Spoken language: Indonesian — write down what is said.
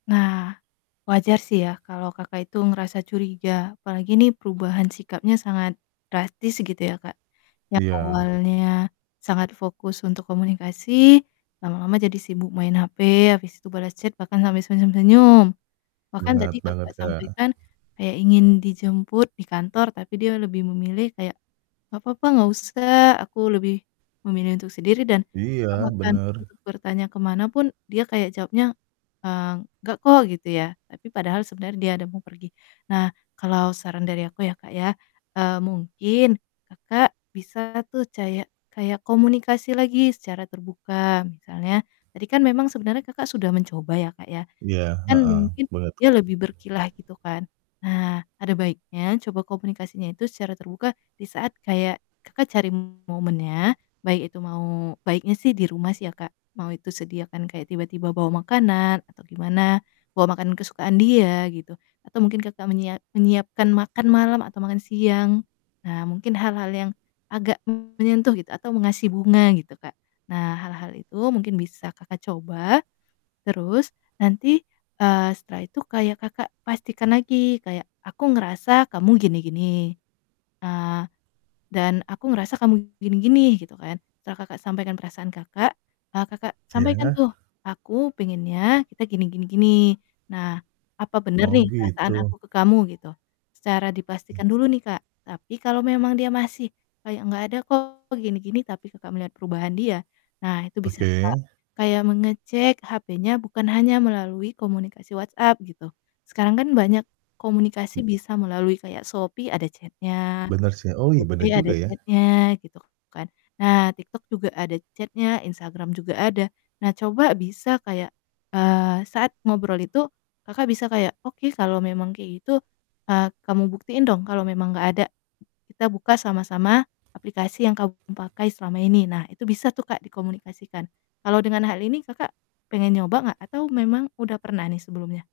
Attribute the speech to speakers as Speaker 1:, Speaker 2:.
Speaker 1: Nah, wajar sih ya kalau Kakak itu ngerasa curiga apalagi nih perubahan sikapnya sangat drastis gitu ya, Kak. Yang
Speaker 2: Iya.
Speaker 1: awalnya sangat fokus untuk komunikasi, lama-lama jadi sibuk main HP, abis itu bales chat bahkan sampai senyum-senyum. Bahkan
Speaker 2: Bener
Speaker 1: tadi
Speaker 2: banget,
Speaker 1: Kakak
Speaker 2: Kak.
Speaker 1: sampaikan kayak ingin dijemput di kantor tapi dia lebih memilih kayak, "Nggak papa, nggak usah aku lebih memilih untuk sendiri," dan Kakak
Speaker 2: Iya,
Speaker 1: bahkan
Speaker 2: bener.
Speaker 1: untuk bertanya ke mana pun, dia kayak jawabnya, eee, "Nggak kok," gitu ya. Tapi padahal sebenernya dia ada mau pergi. Nah, kalau saran dari aku ya, Kak, ya, eee, mungkin Kakak bisa tuh cayak kayak komunikasi lagi secara terbuka. Misalnya, tadi kan memang sebenernya Kakak sudah mencoba ya, Kak,
Speaker 2: Iya,
Speaker 1: kan
Speaker 2: heeh.
Speaker 1: mungkin
Speaker 2: Boleh tuh,
Speaker 1: dia
Speaker 2: Kak.
Speaker 1: lebih berkilah gitu kan. Nah, ada baiknya coba komunikasinya itu secara terbuka di saat kayak Kakak cari momennya baik itu mau baiknya sih di rumah sih ya, Kak, mau itu sediakan kayak tiba-tiba bawa makanan atau gimana, bawa makanan kesukaan dia gitu, atau mungkin Kakak menyia menyiapkan makan malam atau makan siang. Nah, mungkin hal-hal yang agak menyentuh gitu atau mengasih bunga gitu, Kak. Nah, hal-hal itu mungkin bisa Kakak coba. Terus nanti, eee, setelah itu kayak Kakak pastikan lagi kayak, "Aku ngerasa kamu gini gini, eee, dan aku ngerasa kamu gini gini," gitu kan. Setelah Kakak sampaikan perasaan Kakak, eee, Kakak sampaikan
Speaker 2: Ya.
Speaker 1: tuh, "Aku pengennya kita gini gini gini, nah apa bener
Speaker 2: Oh,
Speaker 1: nih perasaan
Speaker 2: gitu.
Speaker 1: aku ke kamu?" gitu, secara
Speaker 2: Mmm.
Speaker 1: dipastikan dulu nih, Kak, tapi kalau memang dia masih kayak, "Nggak ada kok gini gini," tapi Kakak melihat perubahan dia, nah itu bisa, Kak,
Speaker 2: Oke.
Speaker 1: kayak mengecek HP-nya bukan hanya melalui komunikasi WhatsApp gitu. Sekarang kan banyak komunikasi bisa melalui kayak Shopee ada chat-nya,
Speaker 2: Benar sih. Oh, iya bener
Speaker 1: GoPay ada
Speaker 2: juga ya.
Speaker 1: chat-nya, gitu kan. Nah, TikTok juga ada chat-nya, Instagram juga ada. Nah, coba bisa kayak, eee, saat ngobrol itu Kakak bisa kayak, "Oke, kalau memang kayak gitu, eee, kamu buktiin dong kalau memang nggak ada, kita buka sama-sama aplikasi yang kamu pakai selama ini." Nah, itu bisa tuh, Kak, dikomunikasikan. Kalau dengan hal ini Kakak pengen nyoba nggak? Atau memang udah pernah nih sebelumnya?